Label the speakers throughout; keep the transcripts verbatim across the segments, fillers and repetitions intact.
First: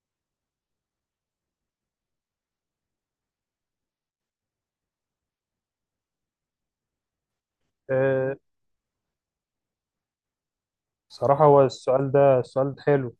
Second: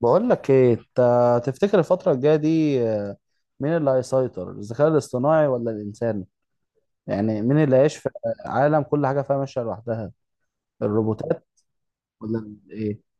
Speaker 1: بقول لك ايه؟ انت تفتكر الفترة الجاية دي، آه، مين اللي هيسيطر، الذكاء الاصطناعي ولا الانسان؟ يعني مين اللي هيعيش في
Speaker 2: آه،
Speaker 1: عالم كل حاجة فيها ماشية لوحدها،
Speaker 2: صراحة
Speaker 1: الروبوتات
Speaker 2: هو السؤال
Speaker 1: ولا
Speaker 2: ده
Speaker 1: ال-
Speaker 2: السؤال
Speaker 1: ايه
Speaker 2: حلو.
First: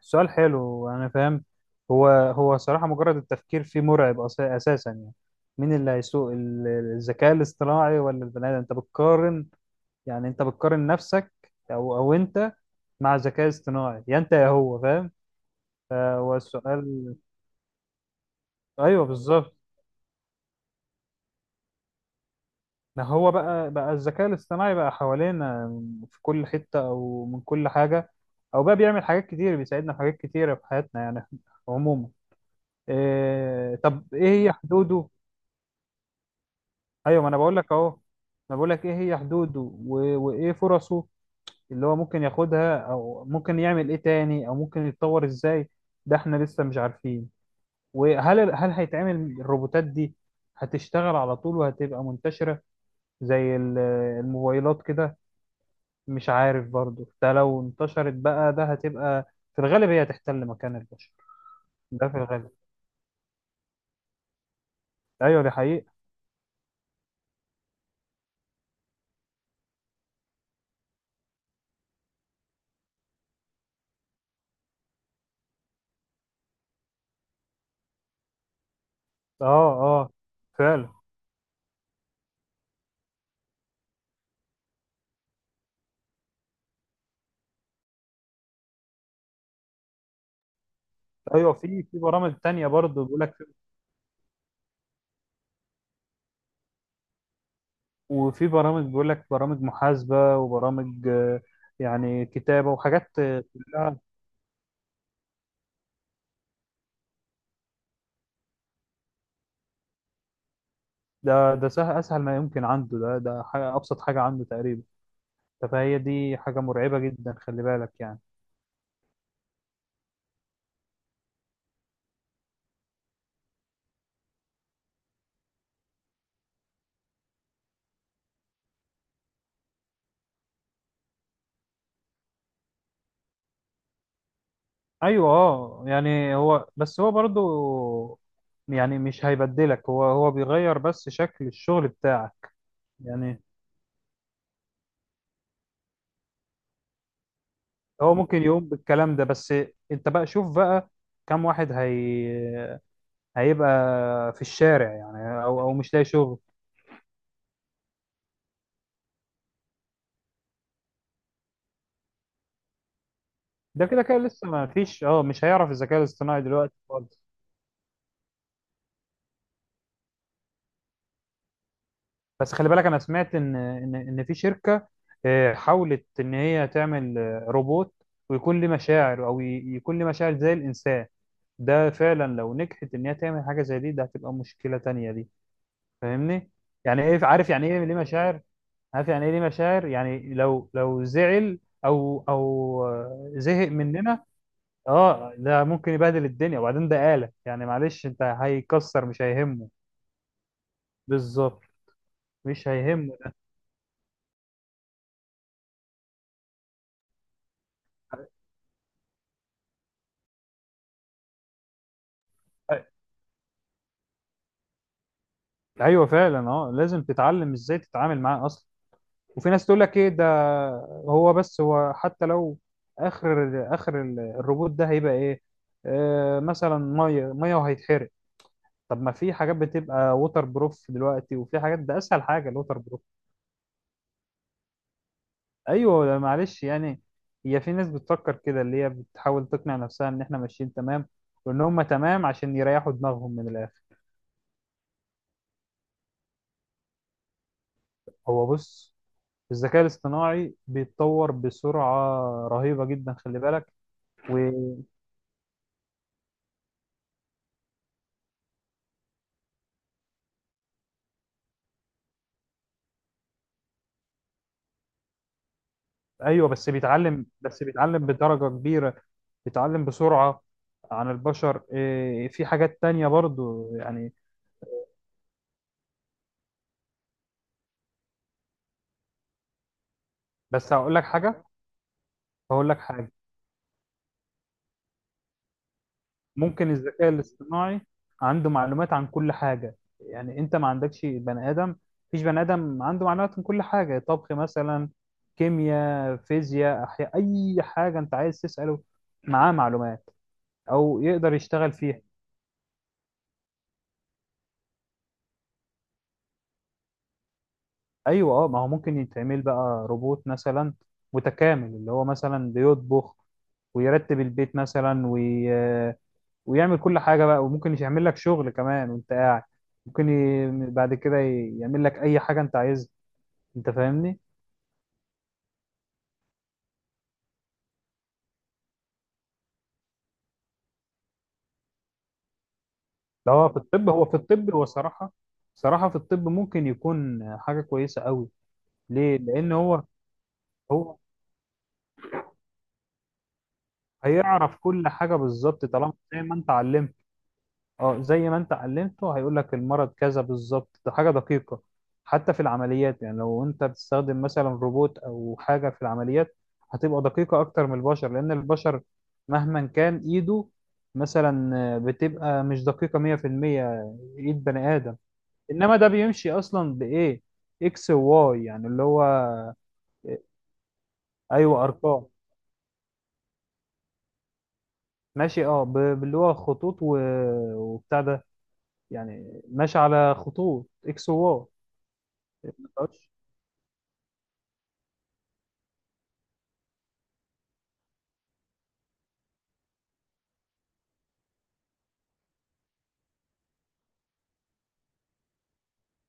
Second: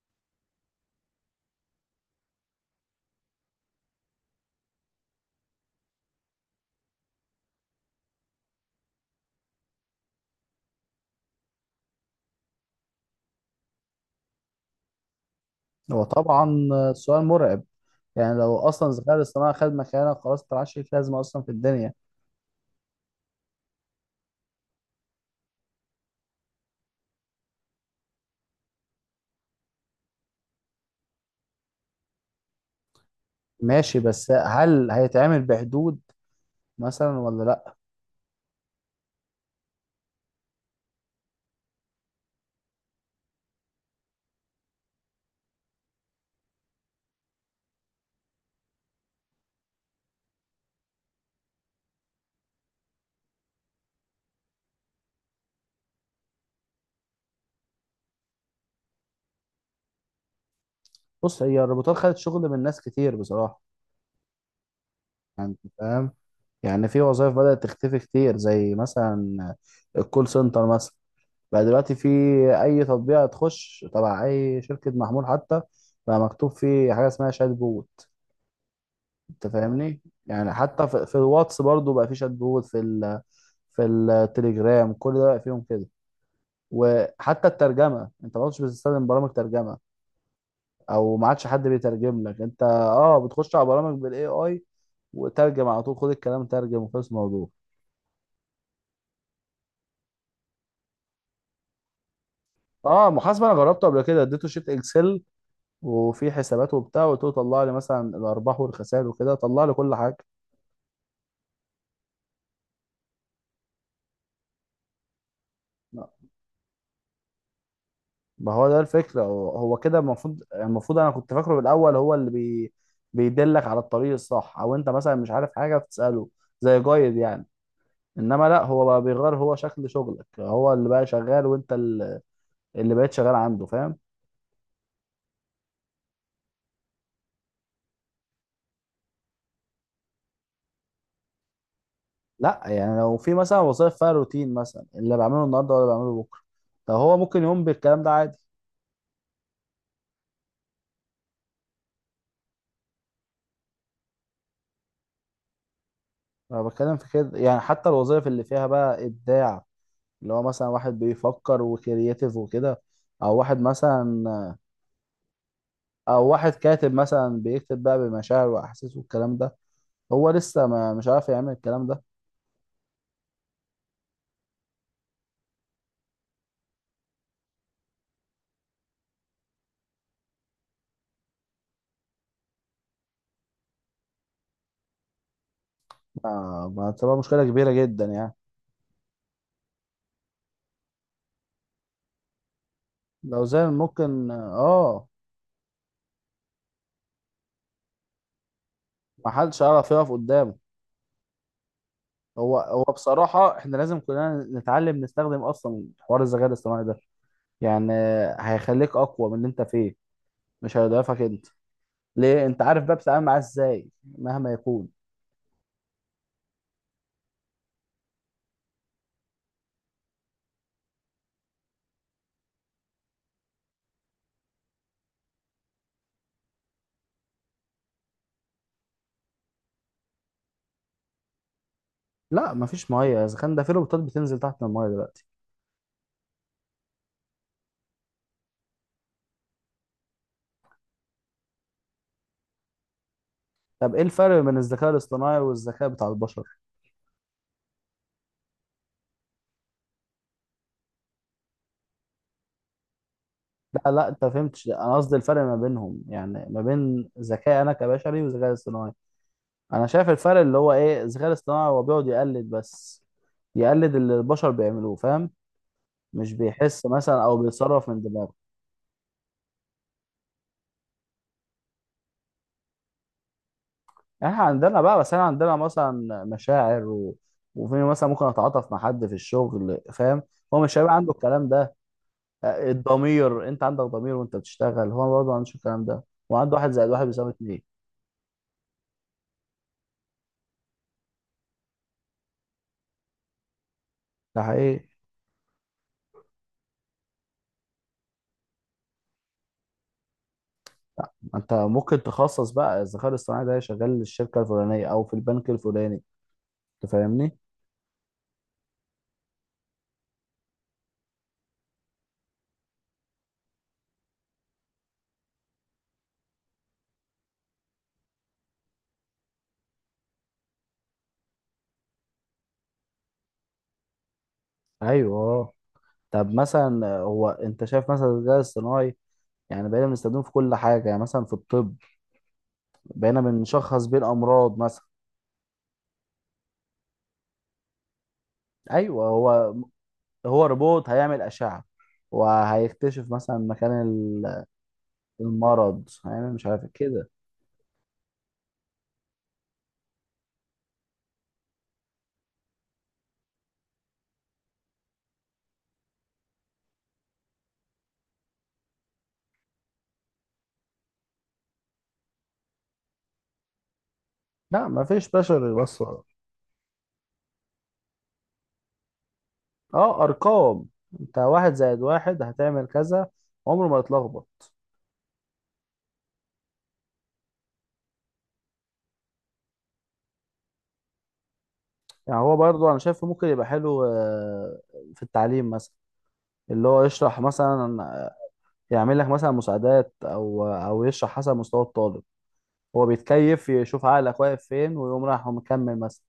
Speaker 2: السؤال حلو، أنا فاهم. هو هو صراحة مجرد التفكير فيه مرعب، أس- أساسا يعني. مين اللي هيسوق ال- الذكاء الاصطناعي ولا البني آدم؟ أنت بتقارن، يعني أنت بتقارن نفسك، أو أو أنت مع ذكاء اصطناعي، يا أنت يا هو، فاهم؟
Speaker 1: هو
Speaker 2: فهو
Speaker 1: طبعا آه،
Speaker 2: السؤال.
Speaker 1: سؤال مرعب. يعني لو اصلا
Speaker 2: أيوه
Speaker 1: الذكاء الاصطناعي
Speaker 2: بالظبط.
Speaker 1: خد مكانك، خلاص انت معكش ليك لازمة اصلا في الدنيا.
Speaker 2: ما هو بقى بقى الذكاء الاصطناعي بقى حوالينا في كل حتة، أو من كل حاجة، أو بقى بيعمل حاجات كتير، بيساعدنا في حاجات كتيرة في حياتنا، يعني عموما. إيه
Speaker 1: ماشي،
Speaker 2: طب ايه
Speaker 1: بس
Speaker 2: هي
Speaker 1: هل
Speaker 2: حدوده؟
Speaker 1: هيتعمل بحدود مثلا
Speaker 2: ايوه ما انا
Speaker 1: ولا
Speaker 2: بقول لك
Speaker 1: لا؟
Speaker 2: اهو، انا بقول لك ايه هي حدوده و- وايه فرصه اللي هو ممكن ياخدها، او ممكن يعمل ايه تاني، او ممكن يتطور ازاي. ده احنا لسه مش عارفين. وهل ال- هل هيتعمل الروبوتات دي، هتشتغل على طول وهتبقى منتشرة زي ال- الموبايلات كده؟ مش عارف. برضو ده لو انتشرت بقى ده هتبقى في الغالب هي هتحتل مكان البشر.
Speaker 1: بص، هي الروبوتات
Speaker 2: ده
Speaker 1: خدت
Speaker 2: في
Speaker 1: شغل
Speaker 2: الغالب.
Speaker 1: من ناس كتير بصراحة.
Speaker 2: ايوه دي
Speaker 1: يعني أنت
Speaker 2: حقيقة.
Speaker 1: فاهم. يعني في وظائف بدأت تختفي كتير، زي مثلا الكول سنتر مثلا. بقى دلوقتي في اي تطبيق تخش تبع اي شركه محمول حتى، بقى مكتوب فيه حاجه اسمها شات بوت.
Speaker 2: اه،
Speaker 1: انت فاهمني؟
Speaker 2: اه،
Speaker 1: يعني حتى
Speaker 2: فعلا.
Speaker 1: في, في الواتس برضو بقى في شات بوت، في ال في التليجرام. كل ده بقى فيهم كده. وحتى الترجمه، انت ما كنتش بتستخدم برامج ترجمه، او ما عادش
Speaker 2: ايوه
Speaker 1: حد
Speaker 2: في في
Speaker 1: بيترجم
Speaker 2: برامج
Speaker 1: لك. انت
Speaker 2: تانية برضه بيقول
Speaker 1: اه
Speaker 2: لك،
Speaker 1: بتخش على برامج بالاي اي وترجم على طول، خد الكلام ترجم وخلص الموضوع.
Speaker 2: وفي برامج بيقول لك، برامج محاسبة، وبرامج آه، يعني كتابة،
Speaker 1: اه،
Speaker 2: وحاجات آه،
Speaker 1: محاسبه انا جربته
Speaker 2: كلها.
Speaker 1: قبل كده، اديته شيت اكسل وفي حسابات وبتاع، وقلت له طلع لي مثلا الارباح والخسائر وكده، طلع لي كل حاجه.
Speaker 2: ده ده سهل، اسهل ما يمكن عنده، ده ده حاجة، ابسط حاجة عنده تقريبا. فهي دي حاجة مرعبة جدا، خلي بالك يعني.
Speaker 1: ما هو ده الفكره، هو هو كده المفروض المفروض انا كنت فاكره بالاول، هو اللي بي بيدلك على الطريق الصح، او انت مثلا مش عارف حاجه بتساله، زي جايد يعني. انما لا، هو بقى بيغير هو شكل شغلك، هو اللي بقى شغال وانت ال- اللي بقيت شغال عنده، فاهم؟
Speaker 2: ايوه اه. يعني هو بس هو برضه يعني مش هيبدلك، هو هو بيغير بس شكل الشغل بتاعك.
Speaker 1: لا يعني، لو في
Speaker 2: يعني
Speaker 1: مثلا وظائف فيها روتين مثلا، اللي بعمله النهارده ولا بعمله بكره، طب هو ممكن يقوم بالكلام ده
Speaker 2: هو
Speaker 1: عادي.
Speaker 2: ممكن يقوم بالكلام ده، بس انت بقى شوف بقى كم واحد هي هيبقى في الشارع، يعني، او او مش لاقي شغل.
Speaker 1: انا بتكلم في كده، يعني حتى الوظائف اللي فيها بقى ابداع، اللي هو مثلا واحد بيفكر وكرياتيف وكده، او واحد
Speaker 2: ده كده كده لسه
Speaker 1: مثلا،
Speaker 2: ما فيش، اه مش هيعرف الذكاء
Speaker 1: او
Speaker 2: الاصطناعي
Speaker 1: واحد
Speaker 2: دلوقتي
Speaker 1: كاتب
Speaker 2: خالص.
Speaker 1: مثلا بيكتب بقى بمشاعر واحاسيس والكلام ده، هو لسه ما مش عارف يعمل الكلام ده.
Speaker 2: بس خلي بالك، انا سمعت ان ان ان في شركة آه، حاولت ان هي تعمل آه، روبوت ويكون له مشاعر، او ي- يكون له مشاعر زي الانسان. ده فعلا لو نجحت ان هي تعمل حاجة زي دي، ده هتبقى مشكلة تانية دي، فاهمني؟
Speaker 1: ما ما
Speaker 2: يعني
Speaker 1: تبقى
Speaker 2: ايه
Speaker 1: مشكلة
Speaker 2: عارف يعني
Speaker 1: كبيرة
Speaker 2: ايه ليه
Speaker 1: جدا يعني.
Speaker 2: مشاعر، عارف يعني ايه ليه مشاعر؟ يعني لو لو زعل، او او آه،
Speaker 1: لو زي
Speaker 2: زهق مننا.
Speaker 1: ممكن، اه.
Speaker 2: اه ده ممكن يبهدل الدنيا، وبعدين ده آلة يعني، معلش، انت هيكسر، مش
Speaker 1: ما حدش
Speaker 2: هيهمه.
Speaker 1: عارف يقف قدامه.
Speaker 2: بالظبط،
Speaker 1: هو
Speaker 2: مش
Speaker 1: هو
Speaker 2: هيهمه
Speaker 1: بصراحة احنا لازم كلنا نتعلم نستخدم اصلا حوار الذكاء الاصطناعي ده. يعني هيخليك اقوى من اللي انت فيه، مش هيضعفك انت. ليه؟ انت عارف
Speaker 2: ده.
Speaker 1: بقى بتتعامل معاه ازاي مهما يكون.
Speaker 2: ايوه فعلا، اه لازم تتعلم ازاي تتعامل معاه اصلا. وفي ناس تقول لك ايه ده، هو بس هو حتى لو اخر اخر ال- الروبوت ده هيبقى ايه؟ آه مثلا ميه ميه وهيتحرق. طب ما في حاجات بتبقى ووتر بروف دلوقتي، وفي حاجات ده اسهل حاجه
Speaker 1: لا،
Speaker 2: الووتر
Speaker 1: مفيش
Speaker 2: بروف.
Speaker 1: ميه، الذكاء ده في روبوتات بتنزل تحت الميه دلوقتي.
Speaker 2: ايوه لا معلش يعني، هي في ناس بتفكر كده، اللي هي بتحاول تقنع نفسها ان احنا ماشيين تمام، وان هم تمام عشان يريحوا دماغهم من الاخر.
Speaker 1: طب ايه الفرق بين الذكاء الاصطناعي والذكاء بتاع البشر؟
Speaker 2: هو بص، الذكاء الاصطناعي بيتطور بسرعة رهيبة جدا، خلي بالك.
Speaker 1: لا لا، انت فهمتش، انا قصدي الفرق ما بينهم، يعني ما بين ذكاء انا كبشري وذكاء اصطناعي. انا شايف الفرق اللي هو ايه، الذكاء الاصطناعي هو بيقعد يقلد بس، يقلد اللي البشر بيعملوه، فاهم؟ مش
Speaker 2: وايوه بس
Speaker 1: بيحس مثلا
Speaker 2: بيتعلم،
Speaker 1: او
Speaker 2: بس
Speaker 1: بيتصرف من
Speaker 2: بيتعلم
Speaker 1: دماغه.
Speaker 2: بدرجة كبيرة، بيتعلم بسرعة عن البشر. إيه، في حاجات تانية برضو يعني.
Speaker 1: احنا عندنا بقى، بس انا عندنا مثلا مشاعر و... وفي مثلا ممكن اتعاطف مع حد في الشغل، فاهم؟ هو
Speaker 2: بس
Speaker 1: مش
Speaker 2: هقول
Speaker 1: هيبقى
Speaker 2: لك
Speaker 1: عنده
Speaker 2: حاجة.
Speaker 1: الكلام ده.
Speaker 2: هقول
Speaker 1: آه،
Speaker 2: لك حاجة،
Speaker 1: الضمير، انت عندك ضمير وانت بتشتغل، هو برضه ما عندوش الكلام ده. وعنده واحد
Speaker 2: ممكن
Speaker 1: زائد واحد
Speaker 2: الذكاء
Speaker 1: بيساوي اتنين.
Speaker 2: الاصطناعي عنده معلومات عن كل حاجة، يعني انت ما عندكش بني ادم، مفيش بني ادم عنده معلومات عن كل حاجة. طبخ
Speaker 1: ده
Speaker 2: مثلا،
Speaker 1: حقيقي.
Speaker 2: كيمياء، فيزياء، احياء، اي حاجة انت عايز تسأله معاه معلومات، او
Speaker 1: ما
Speaker 2: يقدر
Speaker 1: انت
Speaker 2: يشتغل فيها.
Speaker 1: ممكن تخصص بقى الذكاء الاصطناعي ده شغال للشركه الفلانيه او في البنك الفلاني. انت فاهمني؟
Speaker 2: ايوه اه، ما هو ممكن يتعمل بقى روبوت مثلا متكامل، اللي هو مثلا بيطبخ ويرتب البيت مثلا، وي... ويعمل كل حاجة بقى، وممكن يعمل لك شغل كمان وانت قاعد. ممكن ي... بعد كده ي- يعمل لك اي حاجة انت عايزها، انت فاهمني؟
Speaker 1: ايوه، طب مثلا آه، هو انت شايف مثلا الذكاء الاصطناعي، يعني بقينا بنستخدمه في كل حاجه، يعني مثلا في الطب بقينا
Speaker 2: لو هو في
Speaker 1: بنشخص
Speaker 2: الطب
Speaker 1: بين
Speaker 2: هو في الطب
Speaker 1: امراض
Speaker 2: هو
Speaker 1: مثلا.
Speaker 2: صراحة، صراحة في الطب ممكن يكون حاجة كويسة قوي.
Speaker 1: ايوه
Speaker 2: ليه؟ لان
Speaker 1: هو
Speaker 2: هو
Speaker 1: هو روبوت
Speaker 2: هو
Speaker 1: هيعمل اشعه، وهيكتشف مثلا مكان ال-
Speaker 2: هيعرف كل حاجة بالظبط
Speaker 1: المرض،
Speaker 2: طالما زي
Speaker 1: هيعمل
Speaker 2: ما
Speaker 1: مش
Speaker 2: انت
Speaker 1: عارف
Speaker 2: علمت.
Speaker 1: كده.
Speaker 2: اه زي ما انت علمته هيقول لك المرض كذا بالظبط، ده حاجة دقيقة. حتى في العمليات، يعني لو انت بتستخدم مثلا روبوت او حاجة في العمليات، هتبقى دقيقة اكتر من البشر، لان البشر مهما كان ايده مثلا بتبقى مش دقيقة مية في المية. ايد
Speaker 1: لا
Speaker 2: بني
Speaker 1: ما
Speaker 2: آدم،
Speaker 1: فيش بشر
Speaker 2: انما ده
Speaker 1: يوصل.
Speaker 2: بيمشي اصلا بايه؟ اكس وواي، يعني اللي هو.
Speaker 1: اه، ارقام. انت واحد
Speaker 2: ايوه
Speaker 1: زائد
Speaker 2: ارقام.
Speaker 1: واحد هتعمل كذا، عمره ما يتلخبط.
Speaker 2: ماشي اه، ب- باللي هو خطوط و... وبتاع ده، يعني ماشي على خطوط اكس وواي.
Speaker 1: يعني هو برضو انا شايفه
Speaker 2: متقدرش-
Speaker 1: ممكن يبقى حلو آه، في التعليم مثلا، اللي هو يشرح مثلا، آه، يعمل لك مثلا مساعدات، او آه، او يشرح حسب مستوى الطالب. هو بيتكيف، يشوف عقلك واقف فين ويقوم رايح ومكمل مثلا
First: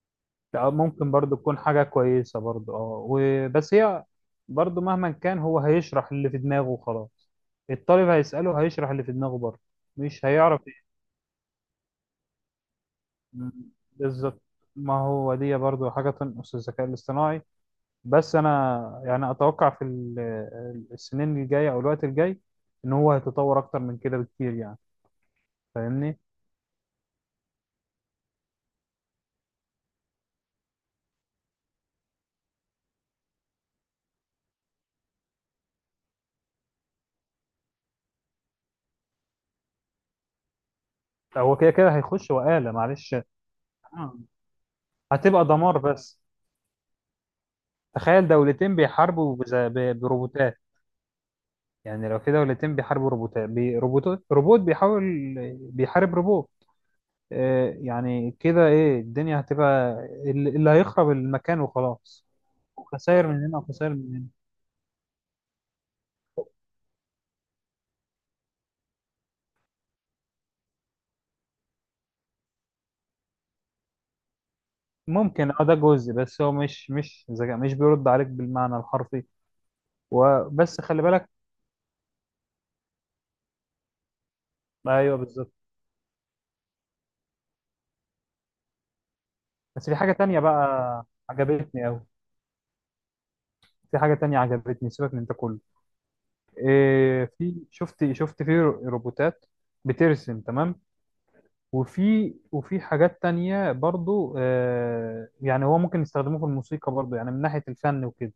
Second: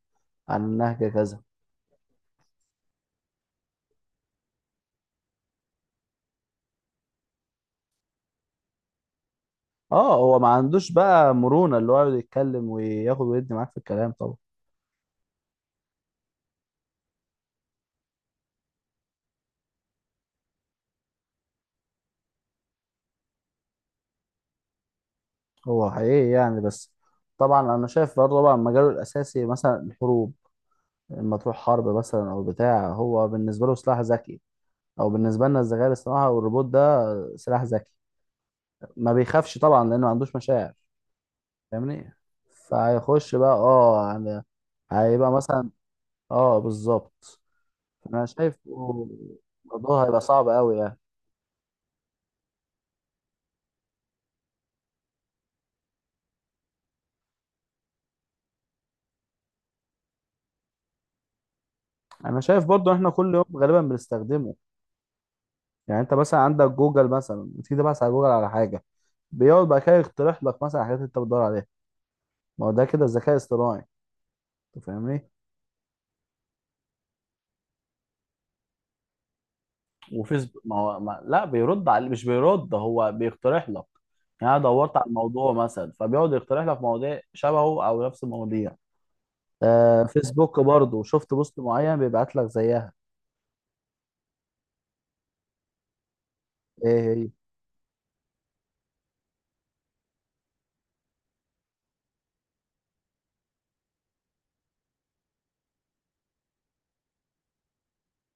Speaker 1: عن
Speaker 2: لا،
Speaker 1: النهج
Speaker 2: ممكن برضو
Speaker 1: كذا.
Speaker 2: تكون حاجة كويسة برضو اه، وبس هي برضو مهما كان هو هيشرح اللي في دماغه وخلاص، الطالب هيسأله هيشرح اللي في دماغه برضو،
Speaker 1: اه،
Speaker 2: مش
Speaker 1: هو ما
Speaker 2: هيعرف إيه.
Speaker 1: عندوش بقى مرونة، اللي هو يقعد يتكلم وياخد
Speaker 2: مم.
Speaker 1: ويدي معاك في الكلام طبعا.
Speaker 2: بالظبط، ما هو دي برضو حاجة تنقص الذكاء الاصطناعي. بس انا يعني اتوقع في ال- السنين الجايه او الوقت الجاي ان هو هيتطور اكتر من كده بكتير، يعني
Speaker 1: هو
Speaker 2: فاهمني؟
Speaker 1: حقيقي يعني، بس طبعا انا شايف برضه طبعا مجاله الاساسي مثلا الحروب. لما تروح حرب مثلا او بتاع، هو بالنسبه له سلاح ذكي، او بالنسبه لنا الذكاء الاصطناعي والروبوت ده سلاح ذكي. ما بيخافش طبعا لانه ما عندوش مشاعر،
Speaker 2: هو كده كده
Speaker 1: فاهمني؟
Speaker 2: هيخش وآلة، معلش.
Speaker 1: فهيخش بقى اه
Speaker 2: آه.
Speaker 1: يعني، هيبقى
Speaker 2: هتبقى
Speaker 1: مثلا.
Speaker 2: دمار بس.
Speaker 1: اه بالظبط. انا
Speaker 2: تخيل
Speaker 1: شايف
Speaker 2: دولتين بيحاربوا بز- ب-
Speaker 1: الموضوع هيبقى صعب
Speaker 2: بروبوتات.
Speaker 1: قوي يعني.
Speaker 2: يعني لو في دولتين بيحاربوا روبوتات، بي- روبوتات، روبوت بيحاول، بيحارب روبوت، آه، يعني كده ايه الدنيا هتبقى؟ اللي اللي هيخرب المكان وخلاص.
Speaker 1: انا شايف برضو احنا
Speaker 2: خسائر
Speaker 1: كل
Speaker 2: من
Speaker 1: يوم
Speaker 2: هنا
Speaker 1: غالبا
Speaker 2: وخسائر من هنا.
Speaker 1: بنستخدمه. يعني انت مثلا عندك جوجل مثلا، بتيجي تبحث على جوجل على حاجه، بيقعد بقى كده يقترح لك مثلا حاجات انت بتدور عليها. ما هو ده كده الذكاء الاصطناعي. أنت فاهمني؟
Speaker 2: ممكن اه، ده جزء، بس هو مش مش ذكاء، مش بيرد عليك بالمعنى الحرفي،
Speaker 1: وفيسبوك، ما
Speaker 2: وبس
Speaker 1: هو
Speaker 2: خلي
Speaker 1: ما
Speaker 2: بالك.
Speaker 1: لا بيرد على، مش بيرد، هو بيقترح لك. يعني انا دورت على
Speaker 2: ايوه
Speaker 1: الموضوع
Speaker 2: بالظبط.
Speaker 1: مثلا، فبيقعد يقترح لك مواضيع شبهه او نفس المواضيع.
Speaker 2: بس في
Speaker 1: آه
Speaker 2: حاجه تانية
Speaker 1: فيسبوك برضو،
Speaker 2: بقى
Speaker 1: شفت بوست
Speaker 2: عجبتني
Speaker 1: معين
Speaker 2: قوي،
Speaker 1: بيبعت لك زيها.
Speaker 2: في حاجه تانية عجبتني، سيبك من ده كله.
Speaker 1: ايه
Speaker 2: إيه
Speaker 1: هي؟
Speaker 2: في، شفت شفت في رو- روبوتات بترسم تمام. وفي وفي حاجات تانية برضو آه، يعني هو ممكن يستخدموه في الموسيقى برضو، يعني من ناحيه الفن وكده.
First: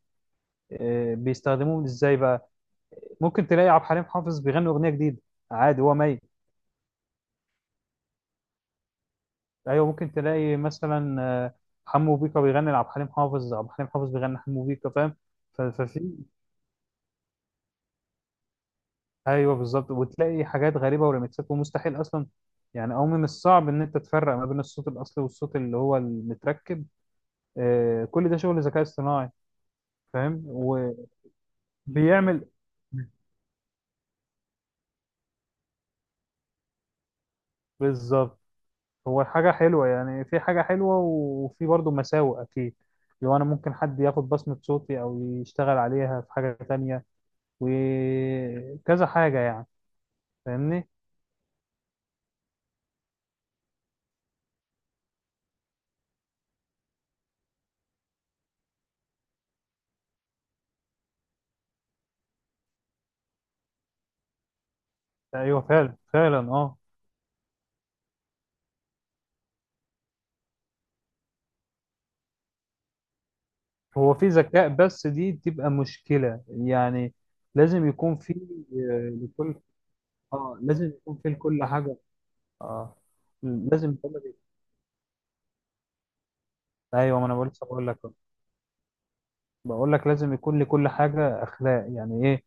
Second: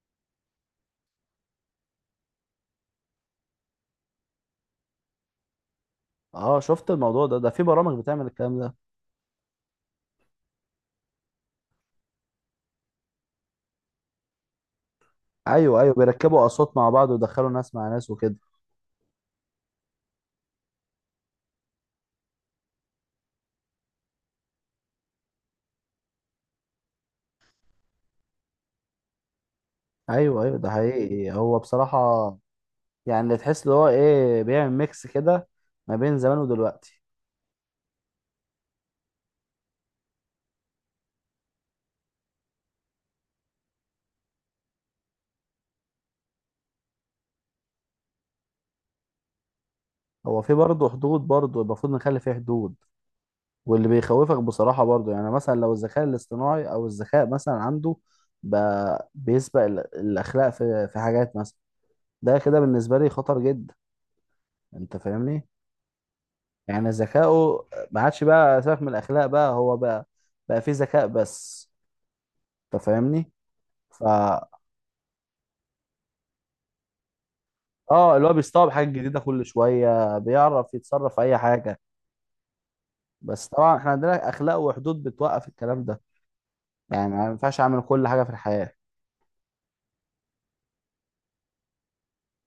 Speaker 2: آه بيستخدموه ازاي بقى؟ ممكن تلاقي عبد الحليم حافظ بيغني اغنيه جديده، عادي، هو ميت.
Speaker 1: اه، شفت الموضوع ده، ده في برامج بتعمل الكلام ده.
Speaker 2: ايوه ممكن تلاقي مثلا آه، حمو بيكا بيغني لعبد الحليم حافظ، عبد الحليم حافظ بيغني حمو بيكا، فاهم؟ ف-
Speaker 1: ايوه ايوه،
Speaker 2: ففي
Speaker 1: بيركبوا اصوات مع بعض ويدخلوا ناس مع ناس وكده.
Speaker 2: ايوه بالظبط، وتلاقي حاجات غريبه، وريمكسات ومستحيل اصلا، يعني او من الصعب ان انت تفرق ما بين الصوت الاصلي والصوت اللي هو المتركب. آه، كل ده شغل ذكاء اصطناعي، فاهم؟
Speaker 1: ايوه ايوه، ده حقيقي هو بصراحة.
Speaker 2: وبيعمل
Speaker 1: يعني اللي تحس اللي هو ايه، بيعمل ميكس كده ما بين زمان ودلوقتي.
Speaker 2: بالظبط. هو حاجه حلوه، يعني في حاجه حلوه، وفي برضه مساوئ اكيد. لو انا ممكن حد ياخد بصمه صوتي او يشتغل عليها في حاجه تانية، وكذا حاجة يعني،
Speaker 1: هو في
Speaker 2: فاهمني؟
Speaker 1: برضه حدود، برضه المفروض نخلي فيه حدود. واللي بيخوفك بصراحة برضو يعني، مثلا لو الذكاء الاصطناعي أو الذكاء مثلا عنده بقى بيسبق ال- الأخلاق في في حاجات مثلا، ده كده بالنسبة لي خطر جدا. أنت فاهمني؟
Speaker 2: أيوه فعلا فعلا أه.
Speaker 1: يعني ذكاؤه ما عادش بقى سبب من الأخلاق، بقى هو بقى بقى فيه ذكاء بس. أنت فاهمني؟
Speaker 2: هو في
Speaker 1: فا
Speaker 2: ذكاء بس، دي بتبقى مشكلة يعني، لازم
Speaker 1: آه
Speaker 2: يكون
Speaker 1: اللي هو
Speaker 2: في
Speaker 1: بيستوعب حاجة
Speaker 2: آه،
Speaker 1: جديدة كل
Speaker 2: لكل،
Speaker 1: شوية،
Speaker 2: أه
Speaker 1: بيعرف
Speaker 2: لازم
Speaker 1: يتصرف
Speaker 2: يكون
Speaker 1: في
Speaker 2: في
Speaker 1: أي
Speaker 2: لكل
Speaker 1: حاجة.
Speaker 2: حاجة، أه
Speaker 1: بس طبعا إحنا
Speaker 2: لازم يكون.
Speaker 1: عندنا أخلاق وحدود بتوقف الكلام ده، يعني
Speaker 2: أيوه ما
Speaker 1: ما
Speaker 2: أنا بقول-
Speaker 1: ينفعش
Speaker 2: لسه
Speaker 1: أعمل
Speaker 2: بقول لك
Speaker 1: كل
Speaker 2: أهو.
Speaker 1: حاجة في الحياة.
Speaker 2: بقول لك لازم يكون لكل حاجة أخلاق، يعني إيه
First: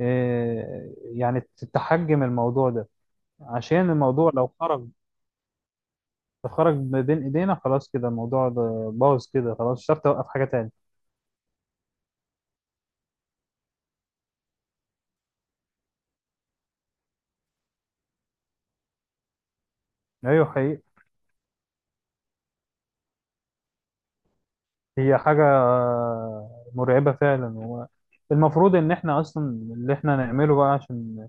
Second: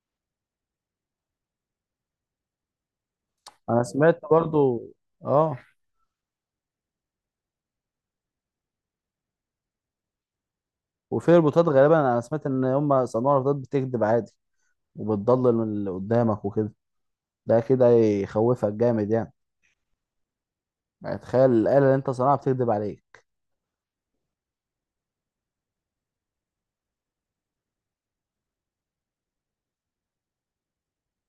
Speaker 2: آه، يعني تتحجم الموضوع ده،
Speaker 1: أنا
Speaker 2: عشان
Speaker 1: سمعت
Speaker 2: الموضوع لو
Speaker 1: برضو
Speaker 2: خرج،
Speaker 1: آه
Speaker 2: خرج ما بين إيدينا خلاص كده، الموضوع ده باظ كده خلاص، مش هتعرف توقف حاجة تاني.
Speaker 1: وفي ربوتات غالبا، انا سمعت ان هم صناع ربوتات بتكذب عادي، وبتضلل من اللي قدامك وكده. ده كده يخوفك جامد يعني،
Speaker 2: أيوه حقيقي،
Speaker 1: يعني تخيل الآلة اللي انت صنعها بتكذب عليك.
Speaker 2: هي حاجة مرعبة فعلا. هو المفروض إن إحنا أصلا اللي إحنا نعمله بقى عشان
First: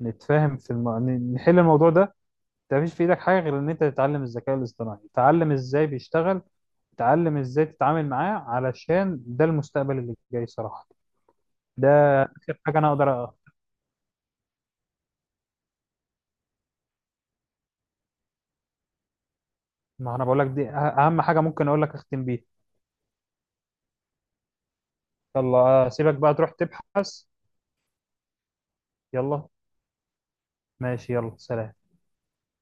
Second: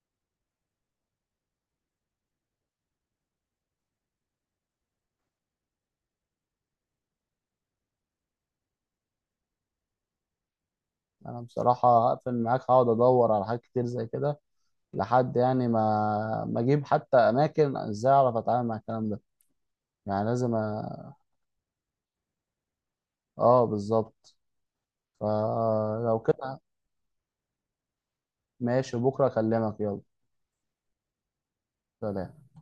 Speaker 2: نتفاهم في الم... ن- نحل الموضوع ده، أنت مفيش في إيدك حاجة غير إن أنت تتعلم الذكاء الاصطناعي، تتعلم إزاي بيشتغل، تتعلم إزاي تتعامل معاه، علشان ده المستقبل اللي جاي صراحة.
Speaker 1: انا
Speaker 2: ده
Speaker 1: بصراحة هقفل
Speaker 2: آخر
Speaker 1: معاك،
Speaker 2: حاجة
Speaker 1: هقعد
Speaker 2: أنا أقدر
Speaker 1: ادور
Speaker 2: أ...
Speaker 1: على حاجات كتير زي كده، لحد يعني ما ما اجيب حتى اماكن ازاي اعرف اتعامل مع الكلام ده.
Speaker 2: ما أنا
Speaker 1: يعني
Speaker 2: بقول لك
Speaker 1: لازم
Speaker 2: دي أه-
Speaker 1: أ...
Speaker 2: أهم حاجة ممكن أقول لك أختم بيها.
Speaker 1: اه بالظبط.
Speaker 2: يلا أسيبك
Speaker 1: فلو
Speaker 2: بقى تروح
Speaker 1: كده،
Speaker 2: تبحث.
Speaker 1: ماشي بكرة
Speaker 2: يلا
Speaker 1: اكلمك. يلا
Speaker 2: ماشي، يلا سلام.
Speaker 1: سلام.